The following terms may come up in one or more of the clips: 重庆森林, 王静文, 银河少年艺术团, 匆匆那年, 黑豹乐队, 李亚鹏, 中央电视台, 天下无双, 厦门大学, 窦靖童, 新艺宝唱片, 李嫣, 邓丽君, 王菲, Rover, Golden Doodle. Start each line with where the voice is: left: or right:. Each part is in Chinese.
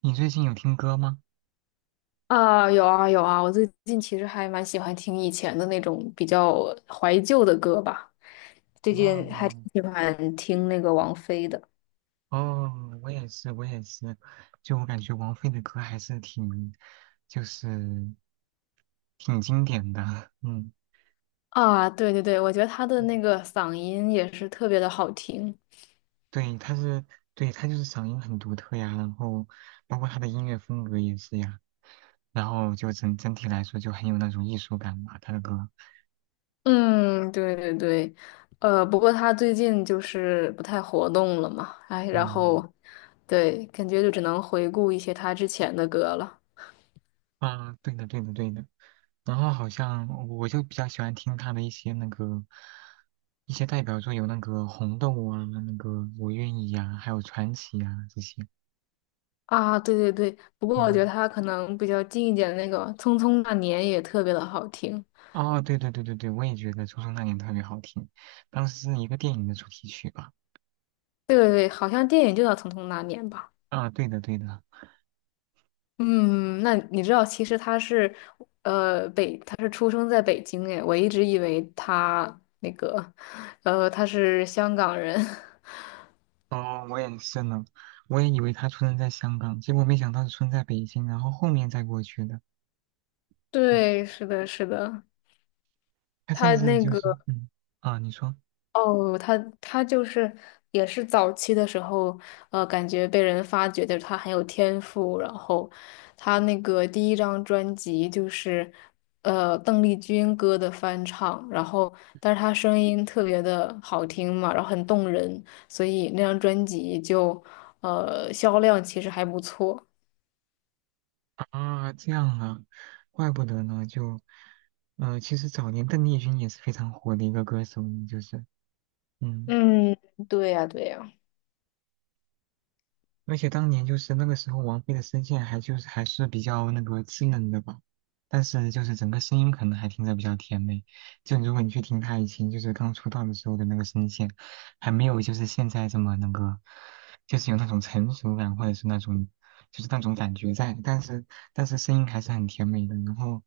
right: 你最近有听歌吗？
left: 啊，有啊有啊，我最近其实还蛮喜欢听以前的那种比较怀旧的歌吧，最近还挺
right: 哦
left: 喜欢听那个王菲的。
right: 哦，我也是，就我感觉王菲的歌还是挺，就是挺经典的。嗯，
left: 啊，对对对，我觉得她的
right: 嗯
left: 那个嗓音也是特别的好听。
right: 对，她是，对，她就是嗓音很独特呀，然后包括她的音乐风格也是呀，然后就整体来说就很有那种艺术感吧，她的歌。
left: 嗯，对对对，不过她最近就是不太活动了嘛，哎，然
right: 嗯，
left: 后对，感觉就只能回顾一些她之前的歌了。
right: 啊，对的，对的，对的。然后好像我就比较喜欢听他的一些那个一些代表作，有那个红豆啊，那个我愿意呀、还有传奇呀、啊这些。
left: 啊，对对对，不过我觉得
right: 嗯，
left: 她可能比较近一点的那个《匆匆那年》也特别的好听。
right: 哦，对，我也觉得《初中那年》特别好听，当时是一个电影的主题曲吧？
left: 对对对，好像电影就叫《匆匆那年》吧？
right: 啊，对的。
left: 嗯，那你知道，其实他是出生在北京诶，我一直以为他那个，他是香港人。
right: 哦，我也是呢，我也以为他出生在香港，结果没想到是出生在北京，然后后面再过去的。嗯
left: 对，是的，是的，
right: 他甚
left: 他
right: 至
left: 那
right: 就是
left: 个。
right: 啊，你说。
left: 哦，他就是也是早期的时候，感觉被人发掘的他很有天赋，然后他那个第一张专辑就是邓丽君歌的翻唱，然后但是他声音特别的好听嘛，然后很动人，所以那张专辑就销量其实还不错。
right: 啊，这样啊，怪不得呢，就，其实早年邓丽君也是非常火的一个歌手呢就是，嗯。
left: 嗯，对呀，对呀。
right: 而且当年就是那个时候，王菲的声线还是比较那个稚嫩的吧，但是就是整个声音可能还听着比较甜美。就如果你去听她以前就是刚出道的时候的那个声线，还没有就是现在这么那个，就是有那种成熟感或者是那种就是那种感觉在，但是声音还是很甜美的。然后，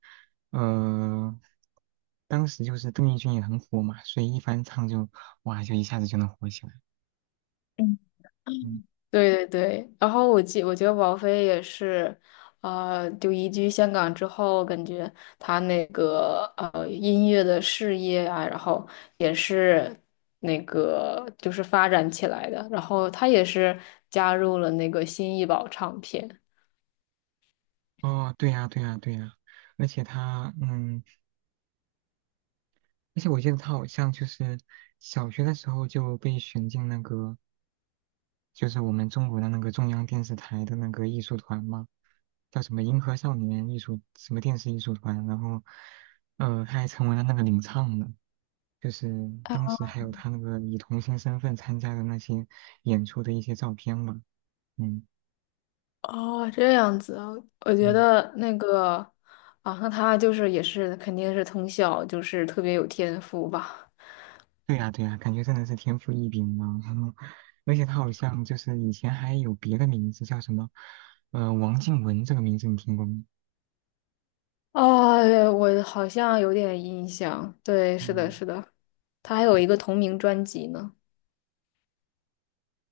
right: 呃，当时就是邓丽君也很火嘛，所以一翻唱就哇就一下子就能火起来。嗯。
left: 对对对，然后我觉得王菲也是，啊，就移居香港之后，感觉她那个音乐的事业啊，然后也是那个就是发展起来的，然后她也是加入了那个新艺宝唱片。
right: 哦，对呀，对呀，对呀，而且他，嗯，而且我记得他好像就是小学的时候就被选进那个，就是我们中国的那个中央电视台的那个艺术团嘛，叫什么银河少年艺术什么电视艺术团，然后，他还成为了那个领唱呢，就是当时还有他那个以童星身份参加的那些演出的一些照片嘛，嗯。
left: 哦，这样子啊，我觉
right: 嗯
left: 得那个啊，那她就是也是肯定是从小就是特别有天赋吧。
right: 对呀，感觉真的是天赋异禀呢。而且他好像就是以前还有别的名字叫什么，王静文这个名字你听过吗？
left: 啊，我好像有点印象，对，是的，
right: 嗯，
left: 是的。他还有一个同名专辑呢。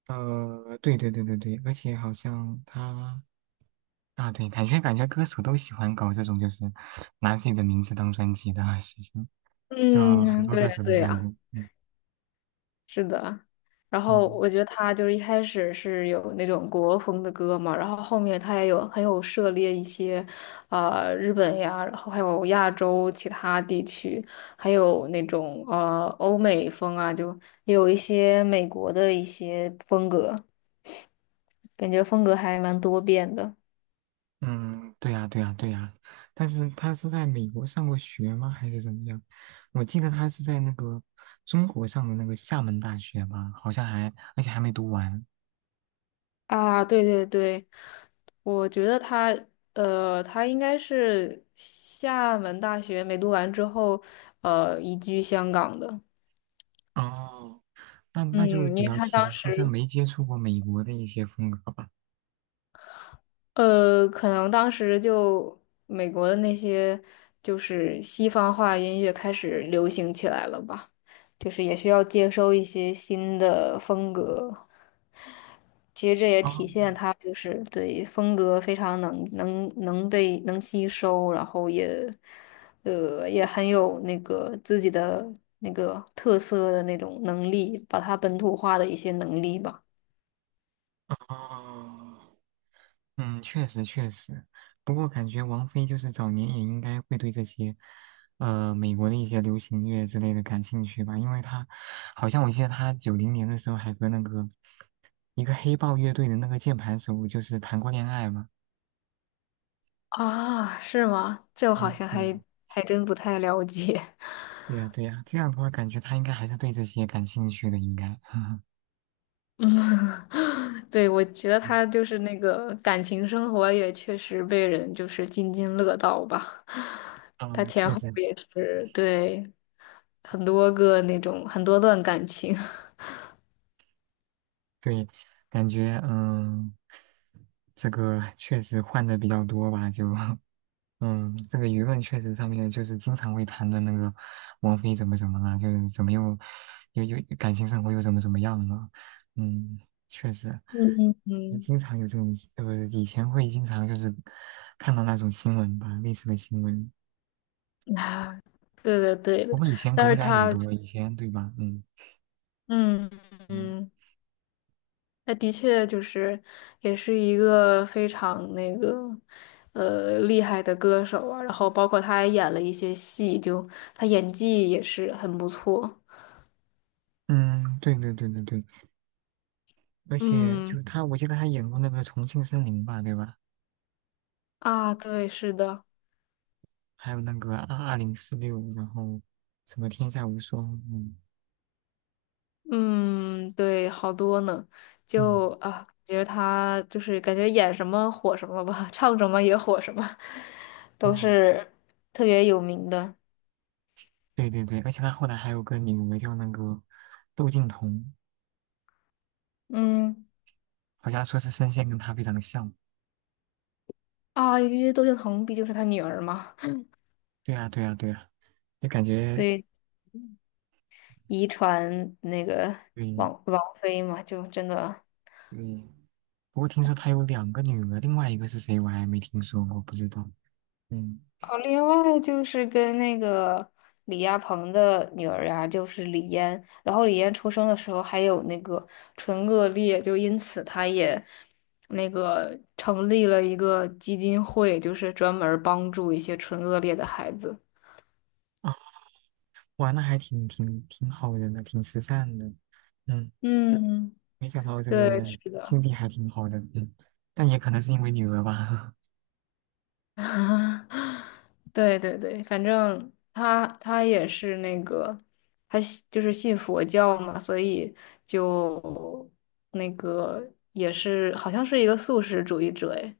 right: 对，而且好像他啊，对，感觉歌手都喜欢搞这种就是拿自己的名字当专辑的啊事情，就很
left: 嗯，
right: 多
left: 对
right: 歌
left: 呀，
right: 手都
left: 对
right: 干
left: 呀，
right: 过。嗯
left: 是的。然后
right: 嗯。
left: 我觉得他就是一开始是有那种国风的歌嘛，然后后面他也有很有涉猎一些，日本呀，然后还有亚洲其他地区，还有那种欧美风啊，就也有一些美国的一些风格，感觉风格还蛮多变的
right: 嗯，对呀，对呀，对呀，但是他是在美国上过学吗？还是怎么样？我记得他是在那个中国上的那个厦门大学吧，好像还，而且还没读完。
left: 啊。对对对，我觉得他应该是厦门大学没读完之后，移居香港的。
right: 哦，那就
left: 嗯，
right: 比
left: 因为
right: 较
left: 他
right: 奇
left: 当
right: 怪，好像
left: 时，
right: 没接触过美国的一些风格吧。
left: 可能当时就美国的那些就是西方化音乐开始流行起来了吧，就是也需要接收一些新的风格。其实这也
right: 哦，
left: 体现他就是对风格非常能吸收，然后也也很有那个自己的那个特色的那种能力，把它本土化的一些能力吧。
right: 哦，嗯，确实，不过感觉王菲就是早年也应该会对这些，美国的一些流行乐之类的感兴趣吧，因为她好像我记得她90年的时候还和那个一个黑豹乐队的那个键盘手就是谈过恋爱嘛。
left: 啊，是吗？这我好
right: 嗯，
left: 像
right: 对呀，
left: 还真不太了解。
right: 对呀，对呀，这样的话感觉她应该还是对这些感兴趣的，应该。
left: 嗯，对，我觉得
right: 嗯，
left: 他就是那个感情生活也确实被人就是津津乐道吧。他
right: 呃
left: 前
right: 确
left: 后
right: 实，
left: 也是，对，很多个那种很多段感情。
right: 对，感觉嗯，这个确实换的比较多吧，就。嗯，这个舆论确实上面就是经常会谈的那个王菲怎么怎么了，就是怎么又感情生活又怎么怎么样了。嗯，确实，
left: 嗯
right: 就
left: 嗯，
right: 经常有这种以前会经常就是看到那种新闻吧，类似的新闻。
left: 嗯啊，对的对
right: 不
left: 的，
right: 过以前
left: 但
right: 狗
left: 是
right: 仔也
left: 他，
right: 多，以前对吧？嗯
left: 嗯
right: 嗯
left: 嗯，他的确就是也是一个非常那个厉害的歌手啊，然后包括他还演了一些戏，就他演技也是很不错。
right: 嗯，对，而且
left: 嗯
right: 就他，我记得他演过那个《重庆森林》吧，对吧？
left: 啊，对，是的。
right: 还有那个2046，然后什么《天下无双》，嗯
left: 嗯，对，好多呢，
right: 嗯。
left: 就啊，感觉得他就是感觉演什么火什么吧，唱什么也火什么，都
right: 哦，
left: 是特别有名的。
right: 对，而且他后来还有个女儿叫那个窦靖童，
left: 嗯，
right: 好像说是声线跟他非常像。
left: 啊，因为窦靖童毕竟是他女儿嘛，
right: 对啊，就感
left: 所
right: 觉
left: 以遗传那个
right: 对
left: 王菲嘛，就真的。
right: 对。不过听说他有两个女儿，另外一个是谁我还没听说过，不知道。嗯
left: 哦，另外就是跟那个李亚鹏的女儿呀、就是李嫣，然后李嫣出生的时候还有那个唇腭裂，就因此她也那个成立了一个基金会，就是专门儿帮助一些唇腭裂的孩子。
right: 啊，哇，那还挺好人的呢，挺慈善的。嗯，
left: 嗯，
right: 没想到这
left: 对，
right: 个
left: 是的。
right: 心地还挺好的。嗯，但也可能是因为女儿吧。
left: 对对对，反正他也是那个，他信就是信佛教嘛，所以就那个也是好像是一个素食主义者诶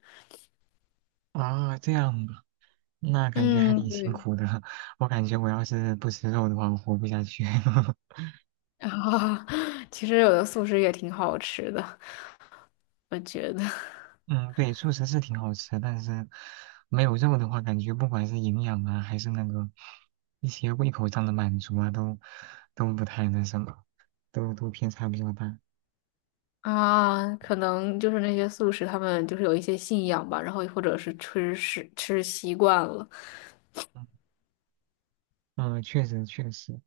right: 啊，这样吧，那感觉还
left: 嗯，
right: 挺辛
left: 对。
right: 苦的。我感觉我要是不吃肉的话，我活不下去。
left: 啊，其实有的素食也挺好吃的，我觉得。
right: 嗯，对，素食是挺好吃，但是没有肉的话，感觉不管是营养啊，还是那个一些胃口上的满足啊，都不太那什么，都偏差比较大。
left: 啊，可能就是那些素食，他们就是有一些信仰吧，然后或者是吃习惯了。
right: 嗯，呃确实，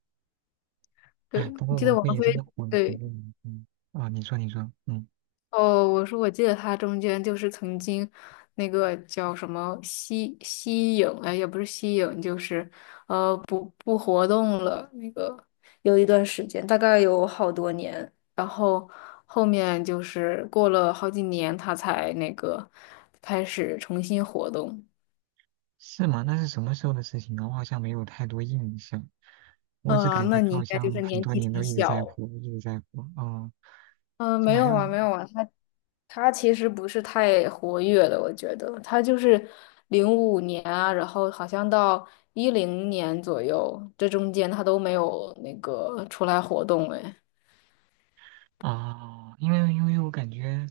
left: 对，
right: 哎，不
left: 我
right: 过
left: 记得
right: 王菲
left: 王
right: 也真的
left: 菲，
right: 火了好
left: 对，
right: 多年。嗯，啊，你说，嗯，
left: 哦，我说我记得他中间就是曾经那个叫什么吸影，哎，也不是吸影，就是不活动了，那个有一段时间，大概有好多年，然后后面就是过了好几年，他才那个开始重新活动。
right: 是吗？那是什么时候的事情呢？我好像没有太多印象，我只感
left: 嗯，
right: 觉
left: 那你
right: 她
left: 应
right: 好
left: 该就
right: 像
left: 是
right: 很
left: 年
right: 多
left: 纪
right: 年都
left: 挺
right: 一直在
left: 小。
right: 火，一直在火。哦，
left: 嗯、
right: 就
left: 没
right: 好
left: 有
right: 像
left: 啊，没有啊，他。他其实不是太活跃的，我觉得他就是2005年啊，然后好像到2010年左右，这中间他都没有那个出来活动哎。
right: 啊，因为我感觉。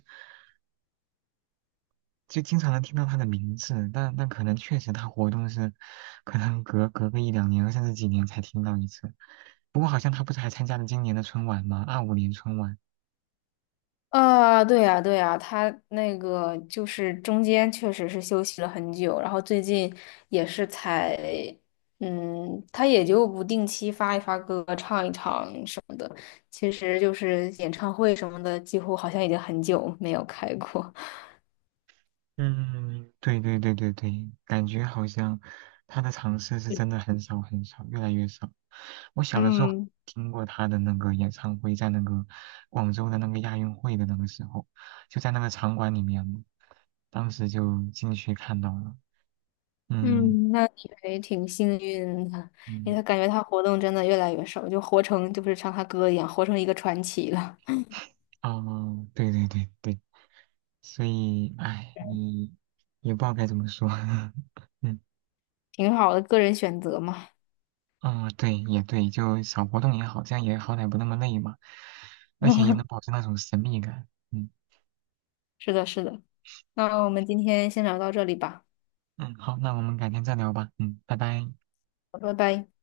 right: 就经常能听到他的名字，但但可能确实他活动是，可能隔个1两年甚至几年才听到一次。不过好像他不是还参加了今年的春晚吗？25年春晚。
left: 啊，对呀，对呀，他那个就是中间确实是休息了很久，然后最近也是才，他也就不定期发一发歌，唱一唱什么的，其实就是演唱会什么的，几乎好像已经很久没有开过。
right: 嗯，对，感觉好像他的尝试是真的很少很少，越来越少。我小的时候
left: 嗯，
right: 听过他的那个演唱会，在那个广州的那个亚运会的那个时候，就在那个场馆里面，当时就进去看到了。嗯
left: 嗯，那你还挺幸运的，因为
right: 嗯。
left: 他感觉他活动真的越来越少，就活成就是像他哥一样，活成一个传奇了，
right: 哦，对，所以，哎，你也不知道该怎么说，嗯，
left: 挺好的，个人选择嘛。
right: 哦对，也对，就少活动也好，这样也好歹不那么累嘛，而且也能 保持那种神秘感，嗯
left: 是的，是的。那我们今天先聊到这里吧，
right: 嗯，好，那我们改天再聊吧，嗯，拜拜。
left: 好拜拜。